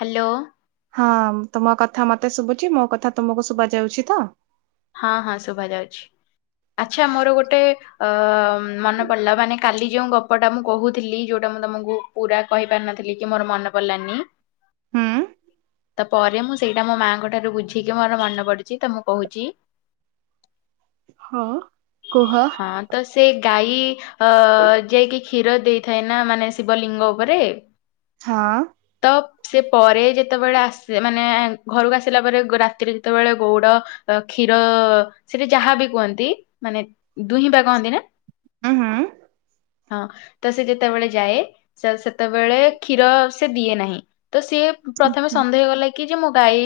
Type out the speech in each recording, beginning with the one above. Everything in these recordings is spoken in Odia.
ହ୍ୟାଲୋ। ହଁ ତମ କଥା ମତେ ଶୁବୁଚି। ମୋ କଥା ତୁମକୁ ଶୁବା ଯାଉଛି ତ? ହଁ ହଁ ଶୁଭା ଯାଉଛି। ଆଚ୍ଛା ମୋର ଗୋଟେ ଅ ମନେ ପଡିଲା ମାନେ କାଲି ଯେଉଁ ଗପଟା ମୁଁ କହୁଥିଲି ଯୋଉଟା ମୁଁ ତମକୁ ପୁରା କହି ପାରି ନଥିଲି କି ମୋର ମନେ ପଡିଲାନି ହୁଁ। ତ ପରେ ମୁଁ ସେଇଟା ମୋ ମାଆଙ୍କ ଠାରୁ ବୁଝିକି ମୋର ମନେ ପଡିଚି ତ ମୁଁ କହୁଚି। ହଁ କୁହ। ହଁ ତ ସେ ଗାଈ ଅ ଯାଇକି କ୍ଷୀର ଦେଇଥାଏ ନା ମାନେ ଶିବଲିଙ୍ଗ ଉପରେ। ହଁ। ତ ସେ ପରେ ଯେତେବେଳେ ଆସେ ମାନେ ଘରକୁ ଆସିଲା ପରେ ରାତିରେ ଯେତେବେଳେ ଗୋଉଡ କ୍ଷୀର ସେଟି ଯାହା ବି କୁହନ୍ତି ମାନେ ଦୁହିଁବା କହନ୍ତି ନା? ହୁଁ, ହୁଁ। ହଁ ତ ସେ ଯେତେବେଳେ ଯାଏ ସେ ସେତେବେଳେ କ୍ଷୀର ସେ ଦିଏ ନାହିଁ। ତ ସିଏ ପ୍ରଥମେ ହୁଁ। ସନ୍ଦେହ କଲା କି ଯେ ମୋ ଗାଈ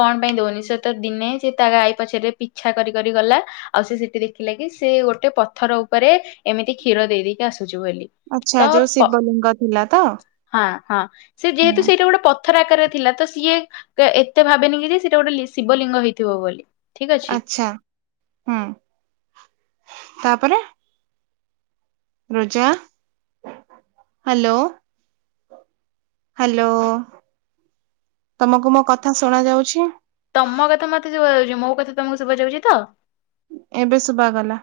କଣ ପାଇଁ ଦଉନି ସେ ତ ଦିନେ ସେ ତା ଗାଈ ପଛରେ ପିଛା କରି କରି ଗଲା। ଆଉ ସେ ସେଠି ଦେଖିଲା କିି ସେ ଗୋଟେ ପଥର ଉପରେ ଏମିତି କ୍ଷୀର ଦେଇ ଦେଇେଇକି ଆସୁଚି ବୋଲି। ତ ଆଚ୍ଛା ଯୋଉ ପ ଶିବଲିଙ୍ଗ ଥିଲା ତ? ହଁ ହଁ ସେ ଯେହେତୁ ହୁଁ ସେଇଟା ଗୋଟେ ପ ଥର ଆକାରର ଥିଲା ତ ସିଏ ଏତେ ଭାବେନି କି ଯେ ସେଟା ଗୋଟେ ଲ ଶିବଲିଙ୍ଗ ହେଇଥିବ ବୋଲି। ଠିକ ଅଛି ଆଛା ହୁଁ ତାପରେ? ରୋଜା ହ୍ୟାଲୋ। ହ୍ୟାଲୋ। ତମକୁ ମୋ କଥା ଶୁଣ ଯାଉଛି? ତମ କଥା ମତେ ଶୁଭା ଯାଉଚି। ମୋ କଥା ତମକୁ ଶୁଭା ଯାଉଛି ତ? ଏବେ ଶୁବା ଗଲା।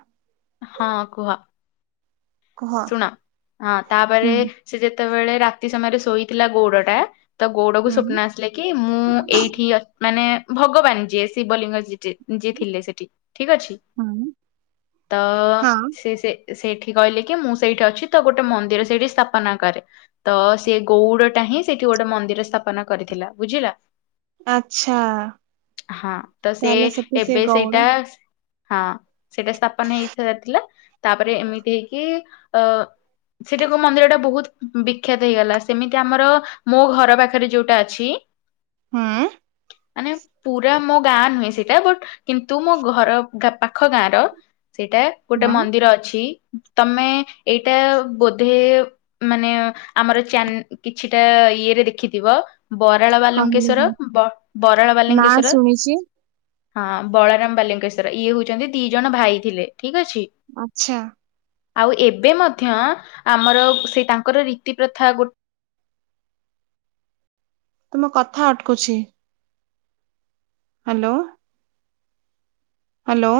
ହଁ କୁହ କୁହ। ଶୁଣ ହଁ ହୁଁ ତାପରେ ସେ ଯେତେବେଳେ ରାତି ସମୟରେ ଶୋଇଥିଲା ଗୋଉଡ ଟା ତ ଗୋଉଡକୁ ହୁଁ ସ୍ୱପ୍ନ ଆ ସିଲା କି ମୁଁ ଏଇଠି ଅ ମାନେ ଭଗବାନ ଯିଏ ଶିବଲିଙ୍ଗି ଯିଏ ଯିଏ ଥିଲେ ସେଠି। ଠିକ ଅଛି? ହୁଁ। ତ ହଁ ସିଏ ସେ ସେଇଠି କହିଲେ କି ମୁଁ ସେଇଠି ଅଛି ତ ଗୋଟେ ମନ୍ଦିର ସେଇଠି ସ୍ଥାପନା କରେ। ତ ସେ ଗଉଡ ଟା ହିଁ ସେଠି ଗୋଟେ ମନ୍ଦିର ସ୍ଥାପନ କରିଥିଲା। ବୁଝିହେଲା? ଆଚ୍ଛା ହଁ ତ ସେ ତାହେଲେ ସେଠି ସେ ଏବେ ଗଉଡ ସେଇଟା ହଁ ସେଇଟା ସ୍ଥାପନ ହେଇ ଥ ଥିଲା ତାପରେ ଏମିତି ହେଇକି ଅ ସେଟାକୁ ମନ୍ଦିର ଟା ବହୁତ ବିଖ୍ୟାତ ହେଇଗଲା ସେମିତି ଆମର ମୋ ଘର ପାଖରେ ଯୋଉଟା ଅଛି ହୁଁ। ମାନେ ପୁରା ମୋ ଗାଁ ନୁହେଁ ସେଇଟା ବଟ କିନ୍ତୁ ମୋ ଘର ତା ପାଖ ଗାଁ ର। ସେଇଟା ଗୋଟେ ହଁ ମନ୍ଦିର ଅଛି ତମେ ଏଇଟା ବୋଧେ ମାନେ ଆମର ଚାନ୍ କିଛିଟା ଇଏରେ ଦେଖିଥିବ। ବରାଳ କହିଲେ କି? ବାଲୁଙ୍କେଶ୍ଵର ବ ବରାଳ ନା ବାଲୁଙ୍କେଶ୍ଵର। ଶୁଣିଛି ହଁ ବଳରାମ ବାଲିଙ୍କେଶ୍ଵର ଇଏ ହଉଚନ୍ତି ଦି ଜଣ ଭାଇ ଥିଲେ। ଠିକ ଅଛି? ଆଚ୍ଛା। ଆଉ ଏବେ ମଧ୍ୟ ଆମର ସେଇ ତାଙ୍କର ରୀତି ପ୍ରଥା ଗୋଟ୍ ତୁମ କଥା ଅଟକୁଛି। Hello. Hello.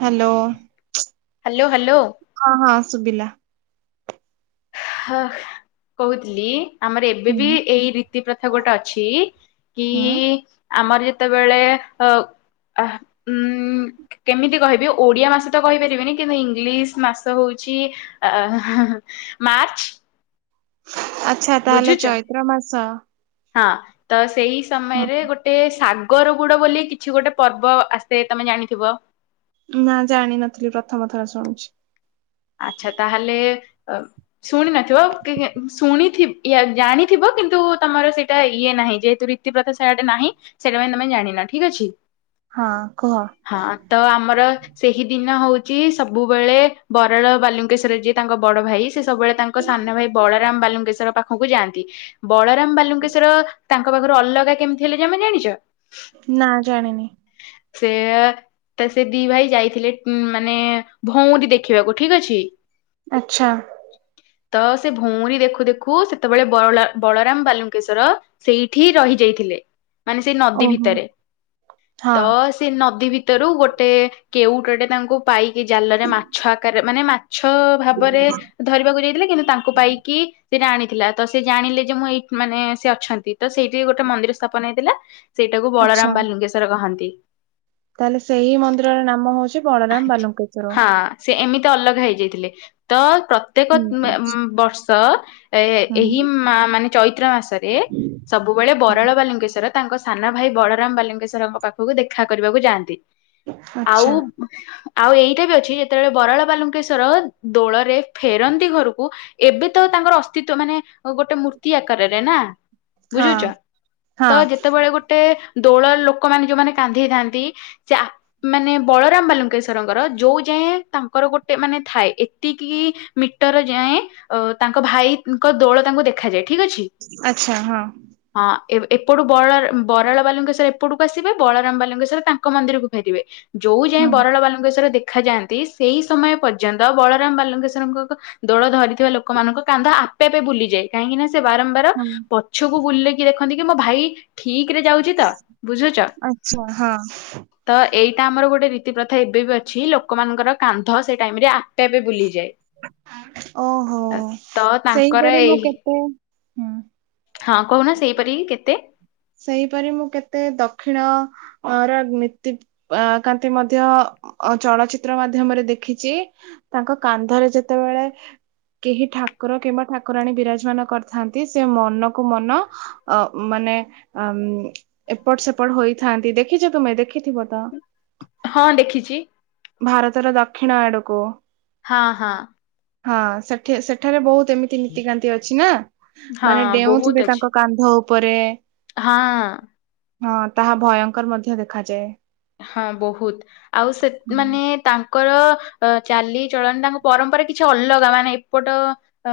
Hello. Hello hello. ହଁ ହଁ ଶୁଭିଲା। ହ କହୁଥିଲି ଆମର ଏବେ ହୁଁ ବି ଏଇ ରୀତି ପ୍ରଥା ଗୋଟେ ଅଛି କି ହୁଁ ଆମର ଯେତେବେଳେ ଅ ଅଃ ଉଁ କେମିତି କହିବି ଓଡିଆ ମାସ ତ କହିପାରିବିନି କିନ୍ତୁ ଇଂଲିଶ ମାସ ହଉଛି ଅ ହଁ ହଁ ମାର୍ଚ୍ଚ। ଆଚ୍ଛା ତାହେଲେ ବୁଝୁଛ ଚୈତ୍ର ମାସ। ହଁ ତ ସେଇ ହୁଁ, ସମୟରେ ଗୋ ଟେ ସାଗର ଗୁଡ ବୋଲି କିଛି ଗୋଟେ ପର୍ବ ଆସେ ତମେ ଜାଣିଥିବ। ନା ଜାଣିନଥିଲି ପ୍ରଥମ ଥର ଶୁଣୁଛି। ଆଚ୍ଛା ତାହେଲେ ଅ ଶୁଣି ନଥିବ କି ଶୁଣି ଥି ୟା ଜାଣିଥିବ କିନ୍ତୁ ତମର ସେଇଟା ଇଏ ନାହିଁ ଯେହେତୁ ରି ରୀତି ପ୍ରଥା ସେଆଡେ ନାହିଁ ସେଇଥିପାଇଁ ତମେ ଜାଣିନ ଠିକ୍ ଅଛି। ହଁ କୁହ। ହଁ ତ ଆମର ସେହି ଦିନ ହଉଚି ସବୁବେଳେ ବରାଳ ବାଲୁଙ୍କ୍ କେଶରେ ଯିଏ ତାଙ୍କ ବଡ଼ ଭାଇ ସେ ସବୁବେଳେ ତାଙ୍କ ସାନ ଭାଇ ବଳରାମ ବାଲୁଙ୍କେଶ୍ୱର ପାଖକୁ ଯାଆନ୍ତି। ବଳରାମ ବାଲୁଙ୍କେଶ୍ବର ତାଙ୍କ ପାଖରୁ ଅଲଗା କେମିତି ହେଲେ ତମେ ଜାଣିଛ? ନା ଜାଣିନି। ସେ ତା ସେ ଦି ଭାଇ ଯାଇଥିଲେ ଉ ମାନେ ଭଉଁରୀ ଦେଖ୍ ଖିବାକୁ ଠିକ ଅଛି। ଆଚ୍ଛା। ତ ସେ ଭଉଁରୀ ଦେଖୁ ଦେଖୁ ସେତେବେଳେ ବରଳା ବଳରାମ ବାଲୁଙ୍କେଶ୍ୱର ସେଇଠି ରହି ଯାଇଥିଲେ ମାନେ ସେଇ ନଦୀ ଓହୋ ଭିତରେ ହଁ ତ ସେ ନଦୀ ଭିତରୁ ଗୋଟେ କେଉଟଟେ ତାଙ୍କୁ ପାଇକି ଜାଲରେ ମା କାରେ ମାନେ ମାଛ ଭାବରେ ଧରିବାକୁ ଯାଇଥିଲେ କିନ୍ତୁ ତାଙ୍କୁ ପାଇକି ସେଇଟା ଆଣିଥିଲା ତ ସେ ଜାଣିଲେ ଯେ ମୁଁ ଏଇ ମାନେ ସେ ଅଛନ୍ତି ତ ସେଇଠି ଗୋଟେ ମନ୍ଦିର ସ୍ଥାପନ ହେଇଥିଲା। ସେଇଟାକୁ ଆଚ୍ଛା ବଳରାମ ବାଲିୁଙ୍କେଶ୍ଵର କହନ୍ତି। ତାହେଲେ ସେହି ମନ୍ଦିରର ନାମ ହଉଛି ବଳରାମ ବାଲୁଙ୍କେଶ୍ଵର। ହଁ ସେ ଏମିତି ଅଲଗା ହେଇଯାଇଥିଲେ ତ ପ୍ରତ୍ୟେକ ମ ଠିକ ଅଛି ବର୍ଷ ଏ ଏହି ହୁଁ ମା ମାନେ ଚୈତ୍ର ମାସରେ ସବୁବେଳେ ବରାଳ ବାଲୁଙ୍କେଶ୍ୱର ତାଙ୍କ, ସାନା ଭାଇ ବଳରାମ ବାଲୁଙ୍ଗେଶ୍ଵରଙ୍କ ପାଖକୁ, ଦେଖା କରିବାକୁ ଯାଆନ୍ତି। ଆଉ ଆଚ୍ଛା ଆଉ ଏଇଟା ବି ଅଛି, ଯେତେବେଳେ ବରାଳ ବାଲୁକେଶ୍ଵର ଦୋଳରେ ଫେରନ୍ତି ଘରକୁ ଏବେ ତ ତାଙ୍କର ଅସ୍ତିତ୍ଵ, ମାନେ ଗୋଟେ ମୂର୍ତ୍ତି ଆକାରରେ ନା। ବୁଝୁଚ, ହଁ ତ ହଁ ଯେତେବେଳେ ଗୋଟେ ଦୋଳ ଲୋକମାନେ, ଯୋଉମାନେ କାନ୍ଦିଥାନ୍ତି ସେ ଅପ୍, ମାନେ ବଳ ବଳରାମ ବାଲୁଙ୍କେଶ୍ୱରଙ୍କର ଯେଉଁ ଯାଏଁ ତାଙ୍କର ଗୋଟେ ମାନେ ଥାଏ। ଏତିକି ମିଟର ଯାଏଁ, ଅ ତାଙ୍କ ଭାଇଙ୍କ ଦୋଳ ତାଙ୍କୁ ଦେଖାଯାଏ। ଠିକ ଅଛି। ଆଚ୍ଛା, ହଁ। ହଁ, ଏପଟୁ ବଲାଳ ବରାଳ ବାଲୁଙ୍କେଶ୍ୱର ଏପଟକୁ ଆସିବେ। ବଳରାମ ବାଲୁଙ୍କେଶ୍ୱର ତାଙ୍କ ମନ୍ଦିରକୁ ଫେରିବେ। ଯୋଉ ଯାଏଁ ହଁ ବରଳ ବାଲୁଙ୍କେଶ୍ୱର ଦେଖ ଦେଖାଯାଆନ୍ତି। ସେହି ସମୟ ପର୍ଯ୍ୟନ୍ତ ବଳରାମ ବାଲକେଶ୍ୱରଙ୍କ କ ଦୋଳ ଧରିଥିବା ଲୋକମାନଙ୍କ କାନ୍ଧ ଆପେ ଆପେ ବୁଲିଯାଏ। କାହିଁକି ନା ସେ ବାରମ୍ବାର, ହଁ ପଛକୁ ବୁଲେଇକି ଦେଖନ୍ତି କି ମୋ ଭାଇ ଠିକ ରେ ଯାଉଛି ତ। ବୁଝୁଚ। ଆଚ୍ଛା ହଁ ତ ଏଇଟା ଆମର ଗୋଟେ ରୀତି ପ୍ରଥା ଏବେ ବି ଅଛି। ଲୋକମାନଙ୍କର, କାନ୍ଧ ସେଇ ଟାଇମ ରେ ଆପେ ଆପେ ବୁଲିଯାଏ। ଓହୋ। ତ ତାଙ୍କର ସେହିପରି ମୁଁ ଏଇ କେତେ ହଁ, କହୁନ ସେଇପରିିକି କେତେ ସେହିପରି ମୁଁ କେତେ, ଦକ୍ଷିଣ ର ନୀତି ଅ କାନ୍ତି ମଧ୍ୟ, ଚଳଚିତ୍ର ମାଧ୍ୟମରେ ଦେଖିଚି। ତାଙ୍କ କାନ୍ଧରେ ଯେତେବେଳେ କେହି ଠାକୁର କିମ୍ବା ଠାକୁରାଣୀ ବିରାଜମାନ କରିଥାନ୍ତି। ସେ ମନକୁ, ମନ ଅ ମାନେ ଏପଟ, ସେପଟ ହୋଇଥାନ୍ତି। ଦେଖିଛ ତୁମେ ଦେଖିଥିବ ତ। ହଁ, ଦେଖିଚି। ଭାରତର ଦକ୍ଷିଣ ଆଡ଼କୁ ହଁ ହଁ। ହଁ ସେଠି ସେଠାରେ ବହୁତ ସେମିତି ନୀତିକାନ୍ତି ଅଛି ନା। ମାନେ ହଁ ବହୁତ ଡେଉଁଥିବେ ଅଛି। ତାଙ୍କ କାନ୍ଧ ଉପରେ। ହଁ। ହଁ, ତାହା ଭୟଙ୍କର ମଧ୍ୟ ଦେଖାଯାଏ। ହଁ ବହୁତ୍। ଆଉ ସେ ମାନେ ତାଙ୍କ ତାଙ୍କର ଚାଲିଚଳଣି ତାଙ୍କ ପରମ୍ପରା କିଛି ଅଲଗା। ମାନେ ଏପଟ ଅ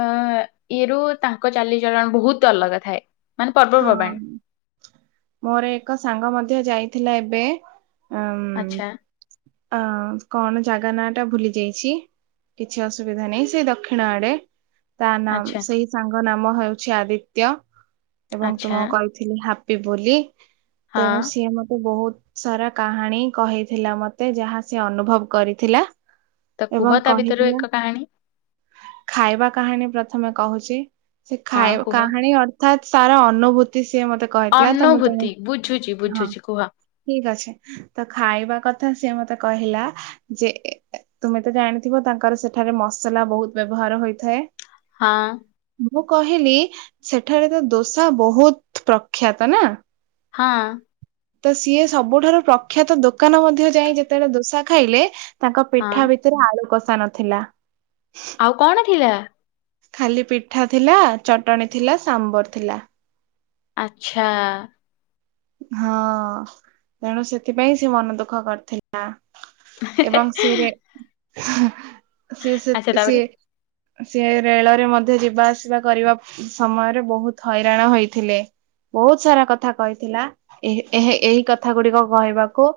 ଇଏ ରୁ ତାଙ୍କ ଚାଲିଚଳଣ ବହୁତ ଅଲଗା ଥାଏ। ମାନେ ହଁ। ପର୍ବପର୍ବାଣୀ ମୋର ଏକ ସାଙ୍ଗ ମଧ୍ୟ ଯାଇଥିଲା ଏବେ। ଉଁ ଆଚ୍ଛା। ଉଁ କଣ ଜାଗା ନାଁ ଟା ଭୁଲି ଯାଇଛି। କିଛି ଅସୁବିଧା ନାହିଁ। ସେ ଦକ୍ଷିଣ ଆଡେ ତା ନା ଆଚ୍ଛା ସେଇ ସାଙ୍ଗ ନାମ ହେଉଛି ଆଦିତ୍ୟ। ଏବଂ ଆଚ୍ଛା ତୁମକୁ କହିଥିଲି ହାପି ବୋଲି। ହଁ ତେଣୁ ସିଏ ମତେ ବହୁତ୍ ସରା କାହାଣୀ କହିଥିଲା ମତେ ଯାହା ସେ ଅନୁଭବ କରିଥିଲା। ତ କୁହ ଏବଂ ତା ଭିତରୁ କହିଥିଲା ଏକ କାହାଣୀ ଖାଇବା କାହାଣୀ ପ୍ରଥମେ କହୁଚି। ସେ ହଁ ଖାଇବା କୁହ। କାହାଣୀ ଅ ସାରା ଅନୁଭୂତି ସିଏ ମତେ ତ ମୁଁ ତମ ଅନୁଭୂତି। ବୁଝୁଚି ହଁ ବୁଝୁଚି କୁହ। ଠିକ ଅଛି। ତ ଖାଇବା କଥା ସିଏ ମତେ କହିଲା ଯେ ତୁମେ ତ ଜାଣିଥିବ ତାଙ୍କର ସେଠାରେ ମସଲା ବହୁତ ବ୍ୟବହାର ହୋଇଥାଏ। ହଁ। ମୁଁ କହିଲି ସେଠାରେ ତ ଦୋସା ବହୁତ ପ୍ରଖ୍ୟାତ ନା। ହଁ। ତ ସିଏ ସବୁଠାରୁ ପ୍ରଖ୍ୟାତ ଦୋକାନ ମଧ୍ୟ ଯାଇ ଯେତେବେଳେ ଦୋସା ଖାଇଲେ ତାଙ୍କ ହଁ। ପିଠା ଭିତରେ ଆଳୁ କଷା ନଥିଲା। ଆଉ କଣ ଥିଲା? ଖାଲି ପିଠା ଥିଲା। ଚଟଣି ଥିଲା, ସାମ୍ବର ଥିଲା। ଆଚ୍ଛା। ହଁ ତେଣୁ ସେଥିପାଇଁ ସେ ମନ ଦୁଃଖ କରିଥିଲା। ଏବଂ ସେରେ ସେ ସେ ଆଚ୍ଛା ସେ ତାପରେ ସିଏ ରେଳରେ ମଧ୍ୟ ଯିବା ଆସିବା କରିବା ସମୟରେ ବହୁତ ହଇରାଣ ହୋଇଥିଲେ। ବହୁତ ସାରା କଥା କହିଥିଲା ଏହେ ଏହେ ଏହି କଥା ଗୁଡିକ କହିବାକୁ।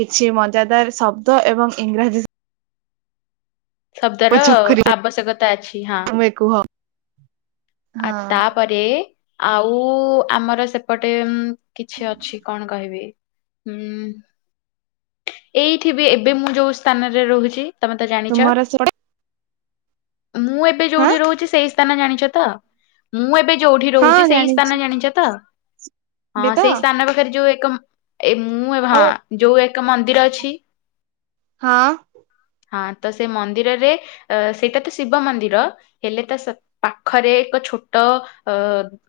କିଛି ମଜାଦାର ଶବ୍ଦ ଏବଂ ଇଂରାଜୀ ଶବ୍ଦର ଚୋଖରୀ ଆବଶ୍ୟକତା ଅଛି ହଁ। ତମେ କୁହ। ଆ ହଁ ତାପରେ ଆଉ ଆମର ସେପଟେ ଉଁ କିଛି ଅଛି କଣ କହିବି ହୁଁ ଏଇଠି ବି ଏବେ ମୁଁ ଯୋଉ ସ୍ଥାନରେ ରହୁଛି ତମେ ତ ଜାଣିଛ। ତୁମର ସେପଟେ ମୁଁ ଏବେ ହଁ ଯୋଉଠି ରହୁଛି ସେଇ ସ୍ଥାନ ଜାଣିଛ ତ? ମୁଁ ଏବେ ଯୋଉଠି ହଁ ରହୁଛି ସେଇ ଜାଣିଛି ସ୍ଥାନ ଜାଣିଛ ତ? ବି ହଁ ତ ସେଇ ସ୍ଥାନ ପାଖରେ ଯୋଉ ଏକ ଏ ମୁଁ ହଁ ଆଉ ଯୋଉ ଏକ ମନ୍ଦିର ଅଛି ହଁ। ହଁ ତ ସେ ମନ୍ଦିରରେ ସେଇଟା ତ ଶିବ ମନ୍ଦିର ହେଲେ ତ ପାଖରେ ଏକ ଛୋଟ ଅ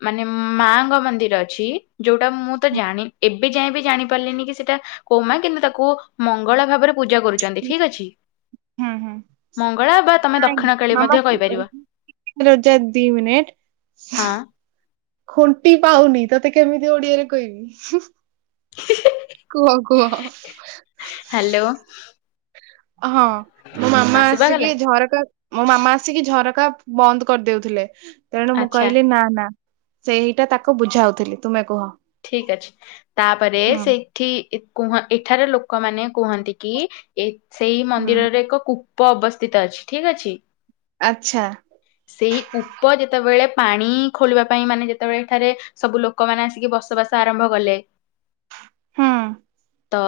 ମାନେ ମାଙ୍କ ମନ୍ଦିର ଅଛି ଯୋଉଟା ମୁଁ ତ ଜାଣି ଏବେ ଯାଏ ବି ଜାଣିପାରିଲିନି କି ସେଇଟା କୋଉ ମା କିନ୍ତୁ ତାକୁ ମଙ୍ଗଳା ଭାବରେ ପୂଜା କରୁଛନ୍ତି ଠିକ ଅଛି। ହୁଁ ହୁଁ ମଙ୍ଗଳା ବାବା, ତମେ ଦକ୍ଷିଣ କାଳୀ ମାମା ମଧ୍ୟ କହିପାରିବ। ରୋଜା ଦି ମିନିଟ୍। ହଁ ଖୁଣ୍ଟି ପାଉନି, ତତେ କେମିତି ଓଡିଆରେ କହିବି? କୁହ, କୁହ। ହ୍ୟାଲୋ। ହଁ, ମୋ ମାମା ହଁ ଆସିକି ଶୁଭାଗଲା ଝରକା ମୋ ମାମା ଆସିକି ଝରକା ବନ୍ଦ କରିଦେଉଥିଲେ, ତେଣୁ ମୁଁ ଆଚ୍ଛା କହିଲି ନା ନା ସେହିଟା ତାକୁ ବୁଝାଉଥିଲି, ତୁମେ କୁହ। ଠିକ୍ ଅଛି। ତାପରେ ହୁଁ ସେଇଠି ଇ କୁହଁ ଏଠାର ଲୋକମାନେ କୁହନ୍ତି କି ଏ ସେଇ ହୁଁ ମନ୍ଦିରରେ ଏକ କୂପ ଅବସ୍ଥିତ ଅଛି, ଠିକ ଅଛି। ଆଚ୍ଛା। ସେହି କୂପ ଯେତେବେଳେ ପାଣି ଖୋଳିବା ପାଇଁ ମାନେ ଯେତେବେଳେ ଏଠାରେ ସବୁ ଲୋକମାନେ ଆସିକି ବସବାସ ଆରମ୍ଭ କଲେ ହୁଁ। ତ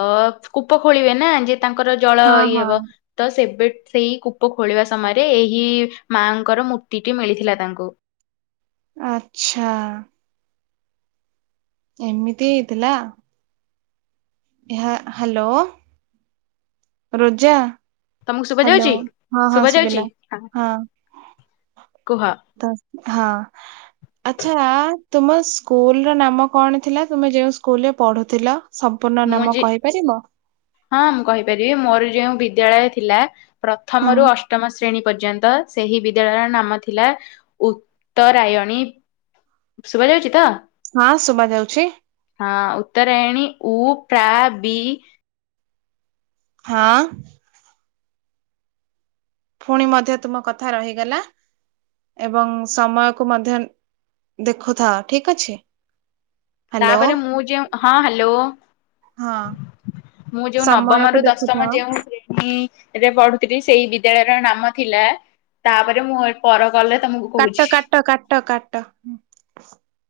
କୂପ ଖୋଳିବେ ନା, ଯେ ତାଙ୍କର ଜଳ ହଁ ଇଏ ହଁ ହବ। ତ ସେବେ ସେଇ କୂପ ଖୋଳିବା ସମୟରେ, ଏହି ମାଆଙ୍କର ମୂର୍ତ୍ତିଟି ମିଳିଥିଲା ତାଙ୍କୁ। ଆଚ୍ଛା। ଏମିତି ହେଇଥିଲା? ଏହା, ହ୍ୟାଲୋ। ରୋଜା ତମକୁ ଶୁଭା ହ୍ୟାଲୋ, ଯାଉଛି? ହଁ ହଁ, ଶୁଭା ଯାଉଛି ଶୁଭିଲା ହଁ। କୁହ ତ ହଁ। ଆଚ୍ଛା, ତୁମ ସ୍କୁଲର ନାମ କଣ ଥିଲା, ତୁମେ ଯେଉଁ ସ୍କୁଲରେ ପଢୁଥିଲ? ସମ୍ପୂର୍ଣ୍ଣ ମୁଁ ନାମ ଯେ କହିପାରିବ? ହଁ, ମୁଁ କହିପାରିବି। ମୋର ଯୋଉ ବିଦ୍ୟାଳୟ ଥିଲା, ହୁଁ ପ୍ରଥମରୁୁ ଅଷ୍ଟମ ଶ୍ରେ ଶ୍ରେଣୀ ପର୍ଯ୍ୟନ୍ତ, ସେହି ବିଦ୍ୟାଳୟର ନାମ ଥିଲା, ଉତ୍ତରାୟଣୀ ଶୁଭାଯାଉଛି ତ? ହଁ, ଶୁଭାଯାଉଛି। ହଁ, ଉତ୍ତରାୟଣୀ ଉ ପ୍ରା ବି ହଁ। ଫୁଣି ମଧ୍ୟ ତୁମ କଥା ରହିଗଲା। ଏବଂ ସମୟକୁ ମଧ୍ୟ ଦେଖୁଥାଅ, ଠିକ ଅଛି। ହ୍ୟାଲୋ ତାପରେ ମୁଁ ଯେଉଁ, ହଁ ହ୍ୟାଲୋ। ହଁ ମୁଁ ଯେଉଁ ନବମରୁ ସମୟକୁ ଦଶମ ଦେଖୁଥାଅ ଯେଉଁ ଉମ୍ ରେ ପଢୁଥିଲି, ସେଇ ବିଦ୍ୟାଳୟର ନାମ ଥିଲା ତାପରେ ମୁଁ ଏଇ ପର କଲେ ତମକୁ କାଟ, କହୁଛି। କାଟ, କାଟ୍